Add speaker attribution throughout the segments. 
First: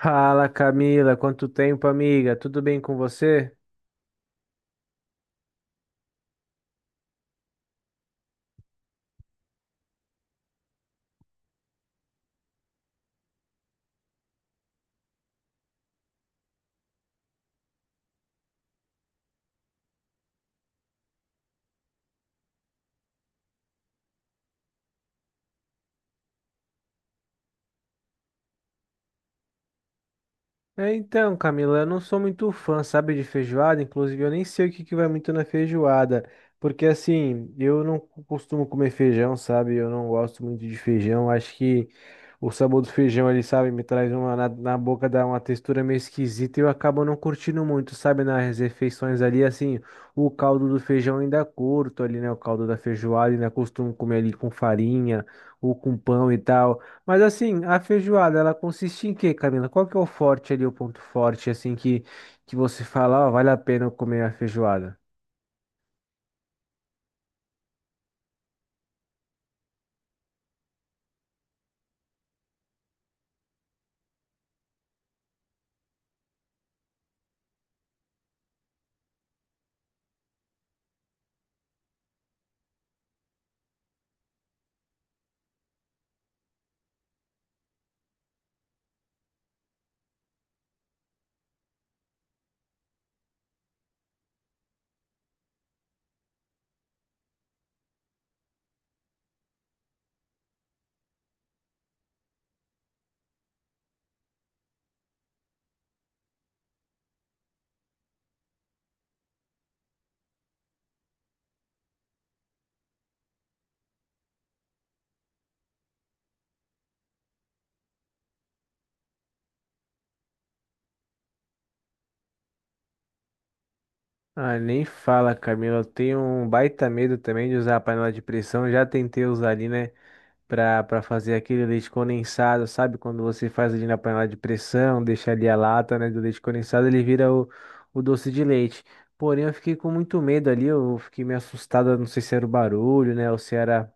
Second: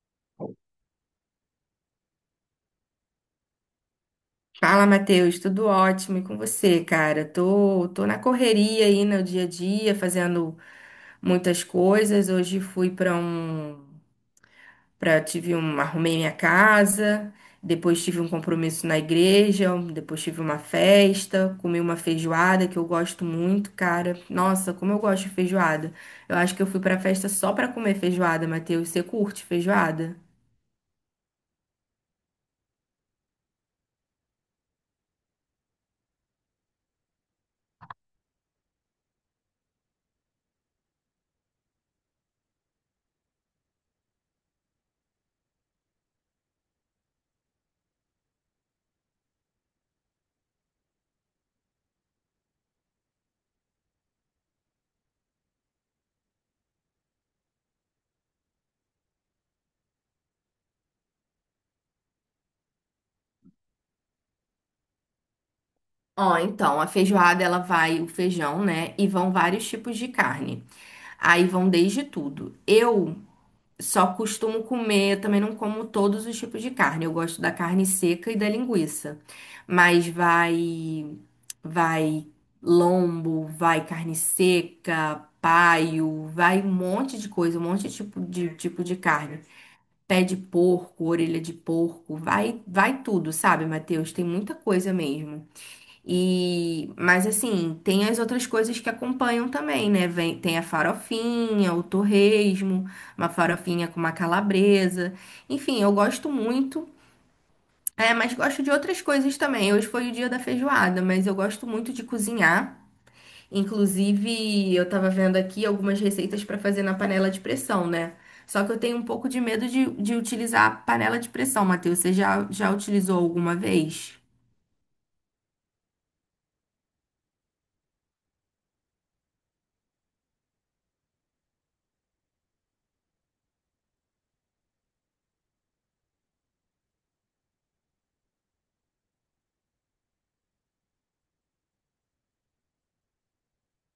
Speaker 1: Fala, Camila, quanto tempo, amiga? Tudo bem com você?
Speaker 2: Fala, Matheus, tudo ótimo e com você, cara? Tô na correria aí no dia a dia, fazendo muitas coisas. Hoje fui para um, para tive arrumei minha casa, depois tive um compromisso na igreja, depois tive uma festa, comi uma feijoada que eu gosto muito, cara. Nossa, como eu gosto de feijoada. Eu acho que eu fui pra festa só pra comer feijoada, Matheus. Você curte feijoada?
Speaker 1: É, então, Camila, eu não sou muito fã, sabe, de feijoada. Inclusive, eu nem sei o que que vai muito na feijoada. Porque, assim, eu não costumo comer feijão, sabe? Eu não gosto muito de feijão. Acho que o sabor do feijão ele sabe? Me traz uma, na boca dá uma textura meio esquisita e eu acabo não curtindo muito, sabe? Nas refeições ali, assim, o caldo do feijão ainda curto ali, né? O caldo da feijoada, ainda costumo comer ali com farinha ou com pão e tal. Mas assim, a feijoada, ela consiste em quê, Camila? Qual que é o forte ali, o ponto forte, assim, que você fala, ó, vale a pena eu comer a feijoada?
Speaker 2: Ó, então, a feijoada ela vai o feijão, né? E vão vários tipos de carne. Aí vão desde tudo. Eu só costumo comer, eu também não como todos os tipos de carne. Eu gosto da carne seca e da linguiça. Mas vai lombo, vai carne seca, paio, vai um monte de coisa, um monte de tipo de carne. Pé de porco, orelha de porco, vai tudo, sabe, Matheus? Tem muita coisa mesmo. E, mas assim, tem as outras coisas que acompanham também, né? Vem, tem a farofinha, o torresmo, uma farofinha com uma calabresa. Enfim, eu gosto muito. É, mas gosto de outras coisas também. Hoje foi o dia da feijoada, mas eu gosto muito de cozinhar. Inclusive, eu tava vendo aqui algumas receitas para fazer na panela de pressão, né? Só que eu tenho um pouco de medo de utilizar a panela de pressão, Matheus. Você já utilizou alguma vez?
Speaker 1: Ah, nem fala, Camila. Eu tenho um baita medo também de usar a panela de pressão. Já tentei usar ali, né? Para fazer aquele leite condensado, sabe? Quando você faz ali na panela de pressão, deixa ali a lata, né, do leite condensado, ele vira o doce de leite. Porém, eu fiquei com muito medo ali, eu fiquei meio assustada, não sei se era o barulho, né, ou se era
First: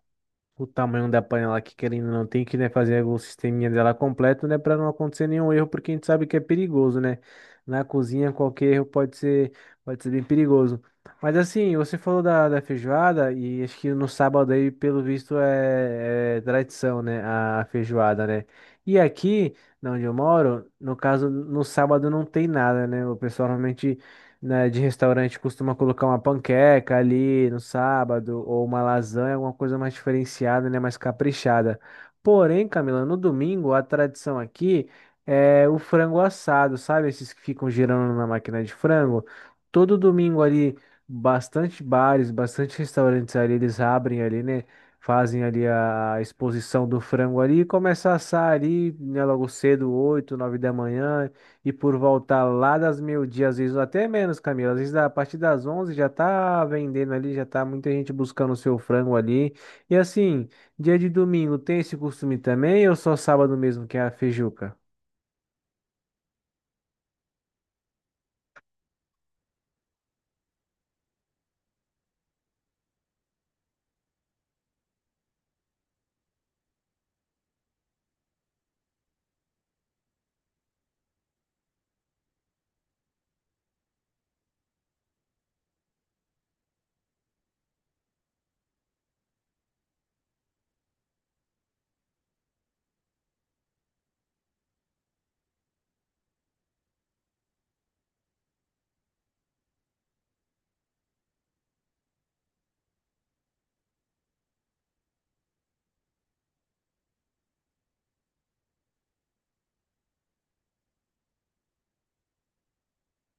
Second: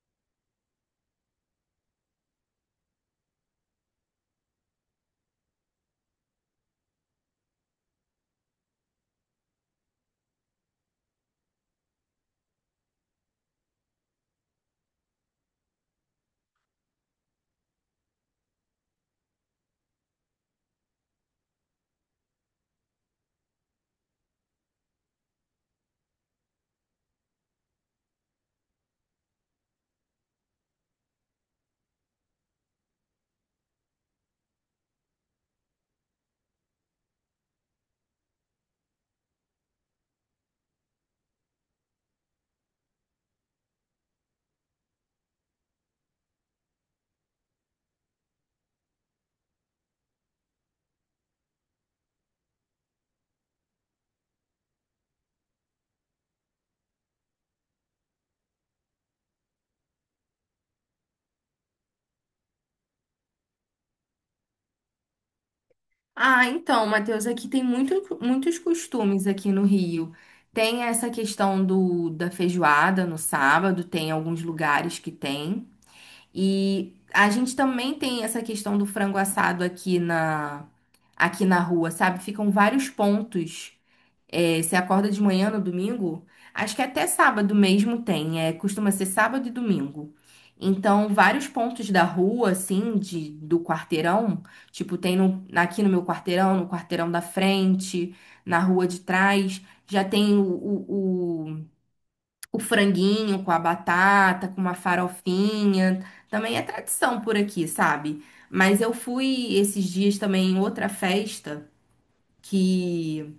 Speaker 1: o tamanho da panela que querendo ou não tem que, né, fazer o sisteminha dela completo, né, para não acontecer nenhum erro, porque a gente sabe que é perigoso, né? Na cozinha qualquer erro pode ser bem perigoso. Mas assim, você falou da, da feijoada e acho que no sábado aí, pelo visto, é, é tradição, né, a feijoada, né? E aqui, na onde eu moro, no caso, no sábado não tem nada, né? O pessoal normalmente né, de restaurante costuma colocar uma panqueca ali no sábado, ou uma lasanha, alguma coisa mais diferenciada, né, mais caprichada. Porém, Camila, no domingo a tradição aqui é o frango assado, sabe? Esses que ficam girando na máquina de frango. Todo domingo ali, bastante bares, bastante restaurantes ali, eles abrem ali, né? Fazem ali a exposição do frango ali e começa a assar ali, né, logo cedo, 8 9 da manhã. E por voltar lá das meio-dia, às vezes até menos, Camila. Às vezes a partir das 11 já tá vendendo ali, já tá muita gente buscando o seu frango ali. E assim, dia de domingo tem esse costume também ou só sábado mesmo que é a feijuca?
Speaker 2: Ah, então, Matheus, aqui tem muitos costumes aqui no Rio. Tem essa questão da feijoada no sábado, tem alguns lugares que tem. E a gente também tem essa questão do frango assado aqui na rua, sabe? Ficam vários pontos é, você acorda de manhã no domingo? Acho que até sábado mesmo tem, é, costuma ser sábado e domingo. Então, vários pontos da rua, assim, do quarteirão, tipo, tem no- aqui no meu quarteirão, no quarteirão da frente, na rua de trás, já tem o franguinho com a batata, com uma farofinha. Também é tradição por aqui, sabe? Mas eu fui esses dias também em outra festa que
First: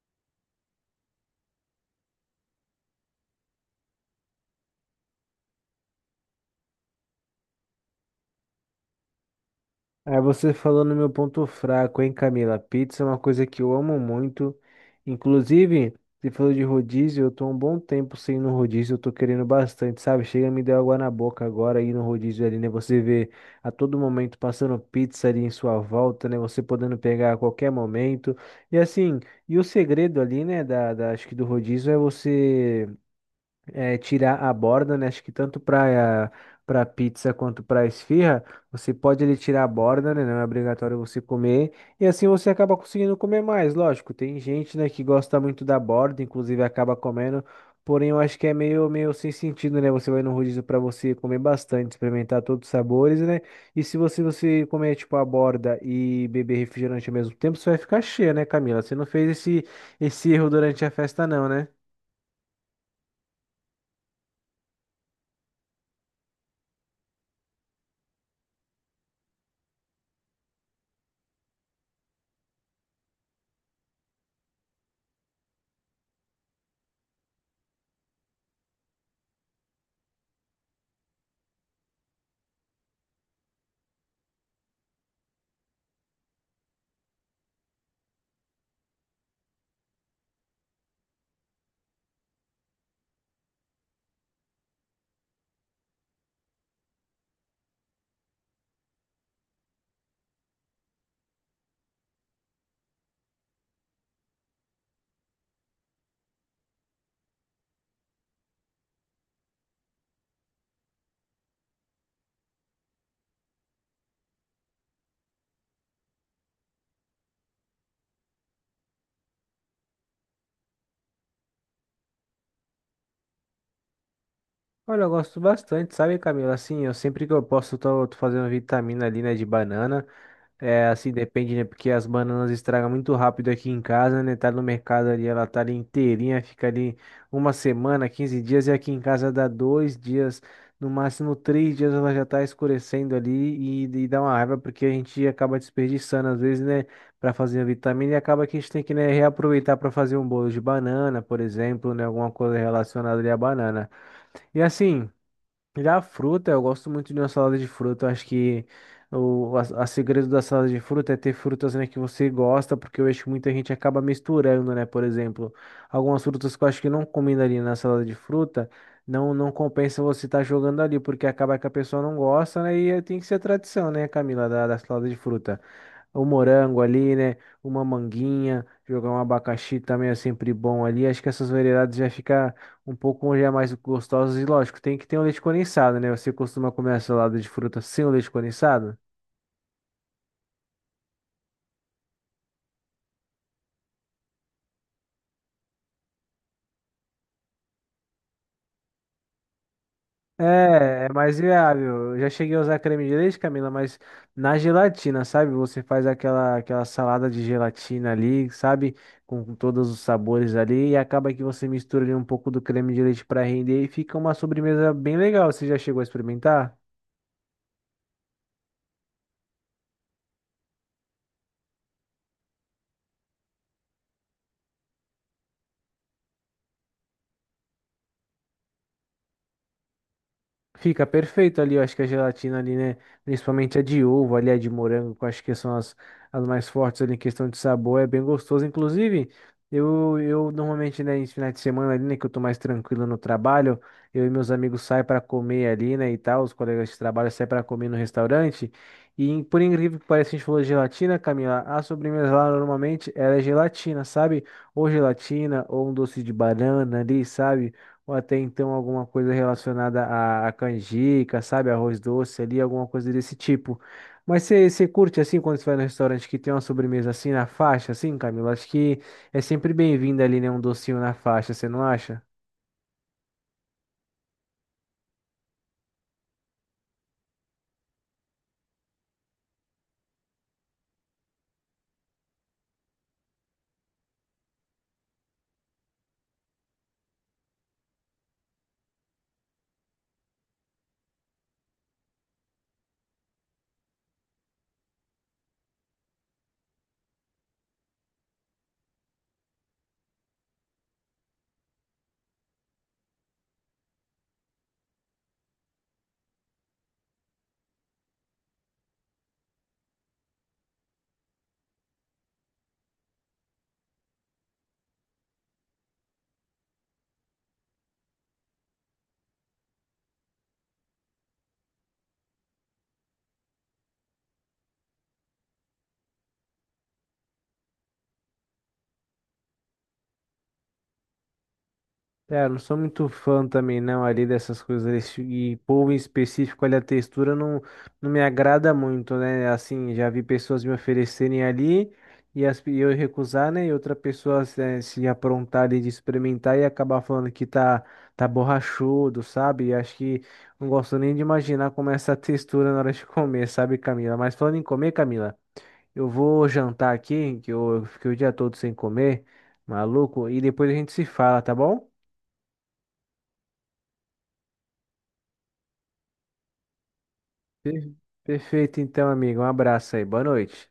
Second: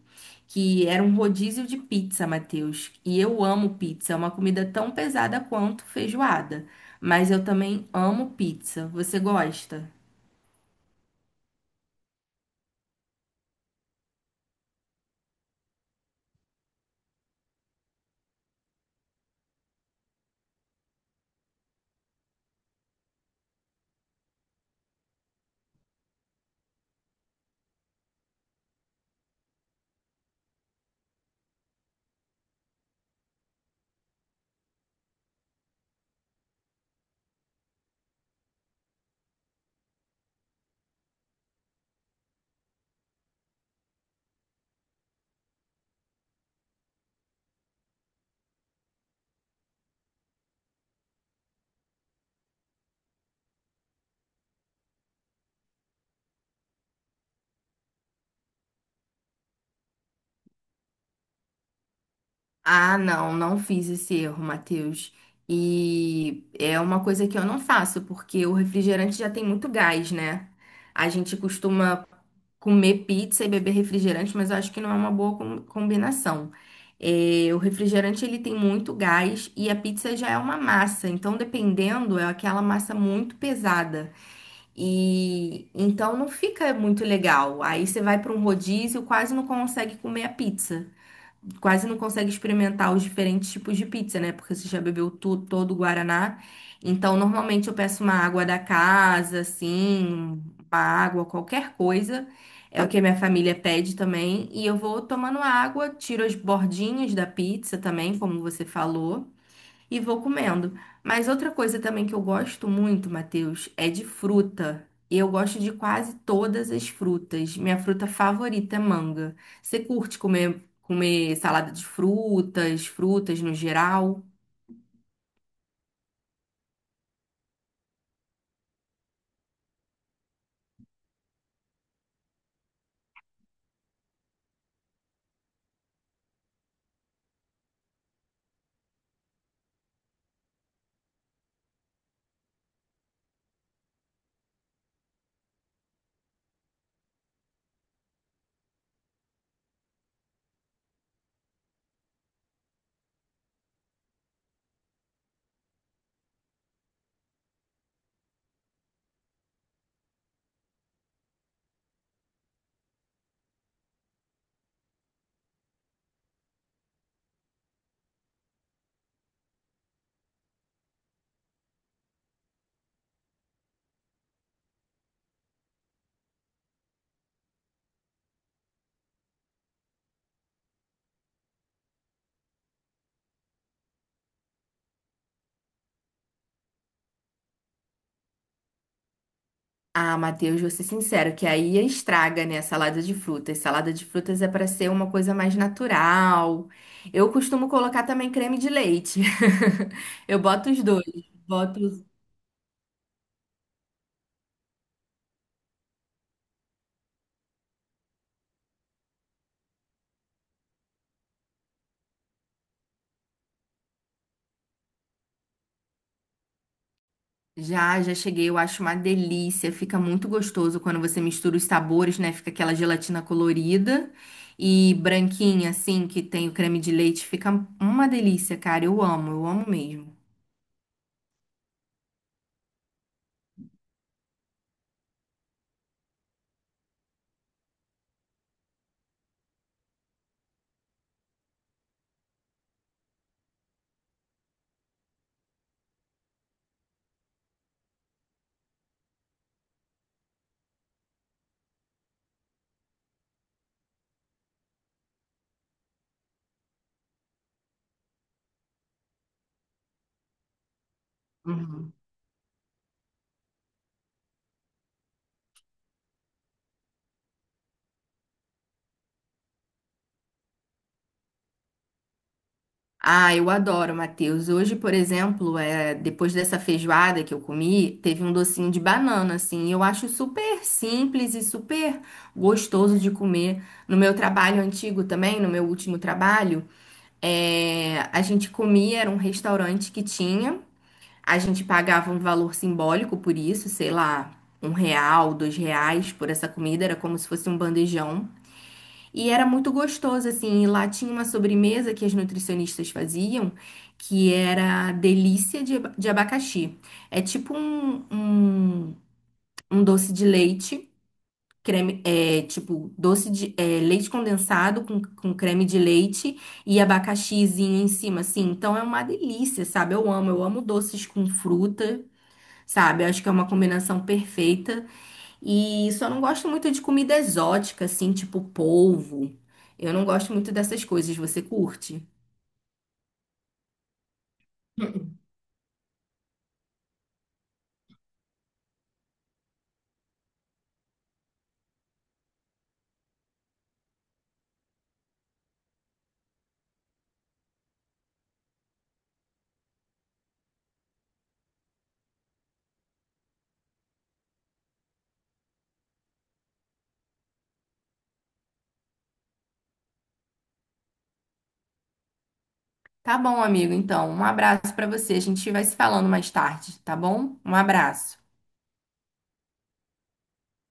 Speaker 2: que era um rodízio de pizza, Matheus. E eu amo pizza, é uma comida tão pesada quanto feijoada. Mas eu também amo pizza. Você gosta?
Speaker 1: Aí você falou no meu ponto fraco, hein, Camila? Pizza é uma coisa que eu amo muito. Inclusive, você falou de rodízio, eu tô há um bom tempo sem ir no rodízio, eu tô querendo bastante, sabe? Chega, me deu água na boca agora ir no rodízio ali, né? Você vê a todo momento passando pizza ali em sua volta, né? Você podendo pegar a qualquer momento. E assim, e o segredo ali, né, da, acho que do rodízio é você é, tirar a borda, né? Acho que tanto para pizza quanto para esfirra, você pode ele tirar a borda, né? Não é obrigatório você comer. E assim você acaba conseguindo comer mais, lógico. Tem gente, né, que gosta muito da borda, inclusive acaba comendo. Porém, eu acho que é meio, meio sem sentido, né? Você vai no rodízio para você comer bastante, experimentar todos os sabores, né? E se você, você comer, tipo, a borda e beber refrigerante ao mesmo tempo, você vai ficar cheia, né, Camila? Você não fez esse, esse erro durante a festa, não, né?
Speaker 2: Ah, não, não fiz esse erro, Matheus. E é uma coisa que eu não faço, porque o refrigerante já tem muito gás, né? A gente costuma comer pizza e beber refrigerante, mas eu acho que não é uma boa combinação. É, o refrigerante ele tem muito gás e a pizza já é uma massa, então dependendo é aquela massa muito pesada e então não fica muito legal. Aí você vai para um rodízio, quase não consegue comer a pizza, quase não consegue experimentar os diferentes tipos de pizza, né? Porque você já bebeu todo o Guaraná. Então, normalmente eu peço uma água da casa, assim, uma água, qualquer coisa. É o que a minha família pede também. E eu vou tomando água, tiro as bordinhas da pizza também, como você falou, e vou comendo. Mas outra coisa também que eu gosto muito, Matheus, é de fruta. E eu gosto de quase todas as frutas. Minha fruta favorita é manga. Você curte comer salada de frutas, frutas no geral?
Speaker 1: Olha, eu gosto bastante, sabe, Camila? Assim, eu sempre que eu posso, tô fazendo vitamina ali, né, de banana. É, assim, depende, né, porque as bananas estragam muito rápido aqui em casa, né? Tá no mercado ali, ela tá ali inteirinha, fica ali uma semana, 15 dias, e aqui em casa dá 2 dias, no máximo 3 dias ela já tá escurecendo ali e dá uma raiva, porque a gente acaba desperdiçando, às vezes, né, para fazer a vitamina e acaba que a gente tem que, né, reaproveitar para fazer um bolo de banana, por exemplo, né, alguma coisa relacionada ali à banana. E assim. Já a fruta, eu gosto muito de uma salada de fruta. Eu acho que o a segredo da salada de fruta é ter frutas, né, que você gosta, porque eu acho que muita gente acaba misturando, né? Por exemplo, algumas frutas que eu acho que não combina ali na salada de fruta, não compensa você estar jogando ali, porque acaba que a pessoa não gosta, né? E tem que ser tradição, né, Camila, da, da salada de fruta. O morango ali, né? Uma manguinha, jogar um abacaxi também é sempre bom ali. Acho que essas variedades já fica um pouco já mais gostosos e lógico, tem que ter um leite condensado, né? Você costuma comer a salada de fruta sem o leite condensado?
Speaker 2: Ah, Matheus, vou ser sincero, que aí estraga, né, a salada de frutas. Salada de frutas é para ser uma coisa mais natural. Eu costumo colocar também creme de leite. Eu boto os dois.
Speaker 1: É, é mais
Speaker 2: Boto
Speaker 1: viável. Eu já cheguei a usar creme de leite, Camila, mas na gelatina, sabe? Você faz aquela, aquela salada de gelatina ali, sabe? Com todos os sabores ali, e acaba que você mistura ali um pouco do creme de leite para render e fica uma sobremesa bem legal. Você já chegou a experimentar?
Speaker 2: Já, já cheguei, eu acho uma delícia. Fica muito gostoso quando você mistura os sabores, né? Fica aquela gelatina colorida e branquinha, assim, que tem o creme de leite. Fica uma delícia, cara. Eu amo mesmo.
Speaker 1: Fica perfeito ali, eu acho que a gelatina ali, né? Principalmente a de ovo, ali a de morango, que eu acho que são as, as mais fortes ali em questão de sabor, é bem gostoso. Inclusive, eu normalmente, né, em finais de semana ali, né, que eu tô mais tranquilo no trabalho, eu e meus amigos saem para comer ali, né, e tal, os colegas de trabalho saem para comer no restaurante. E em- por incrível que pareça, a gente falou de gelatina, Camila, a sobremesa lá normalmente ela é gelatina, sabe? Ou gelatina, ou um doce de banana ali, sabe? Ou até então alguma coisa relacionada à, à canjica, sabe?
Speaker 2: Uhum.
Speaker 1: Arroz doce ali, alguma coisa desse tipo. Mas você curte assim quando você vai no restaurante que tem uma sobremesa assim na faixa, assim, Camila? Acho que é sempre bem-vindo ali, né? Um docinho na faixa, você não acha?
Speaker 2: Ah, eu adoro, Matheus. Hoje, por exemplo, depois dessa feijoada que eu comi, teve um docinho de banana, assim. Eu acho super simples e super gostoso de comer. No meu trabalho antigo também, no meu último trabalho. É, a gente comia, era um restaurante que tinha. A gente pagava um valor simbólico por isso, sei lá, um real, dois reais por essa comida, era como se fosse um bandejão. E era muito gostoso, assim. E lá tinha uma sobremesa que as nutricionistas faziam, que era delícia de abacaxi. É tipo um, um doce de leite creme, tipo, doce leite condensado com creme de leite e abacaxizinho em cima, assim. Então é uma delícia, sabe? Eu amo doces com fruta, sabe? Eu acho que é uma combinação perfeita. E só não gosto muito de comida exótica, assim, tipo polvo. Eu não gosto muito dessas coisas. Você curte?
Speaker 1: É, eu não sou muito fã também, não, ali dessas coisas. Desse- e polvo em específico, ali a textura não, não me agrada muito, né? Assim, já vi pessoas me oferecerem ali e, as, e eu recusar, né? E outra pessoa se, se aprontar ali de experimentar e acabar falando que tá, tá borrachudo, sabe? E acho que não gosto nem de imaginar como é essa textura na hora de comer, sabe, Camila? Mas falando em comer, Camila, eu vou jantar aqui, que eu fiquei o dia todo sem comer, maluco, e depois a gente se fala, tá bom?
Speaker 2: Tá bom, amigo. Então, um abraço pra você. A gente vai se falando mais tarde, tá bom? Um
Speaker 1: Per-
Speaker 2: abraço.
Speaker 1: Perfeito, então, amigo. Um abraço aí. Boa noite.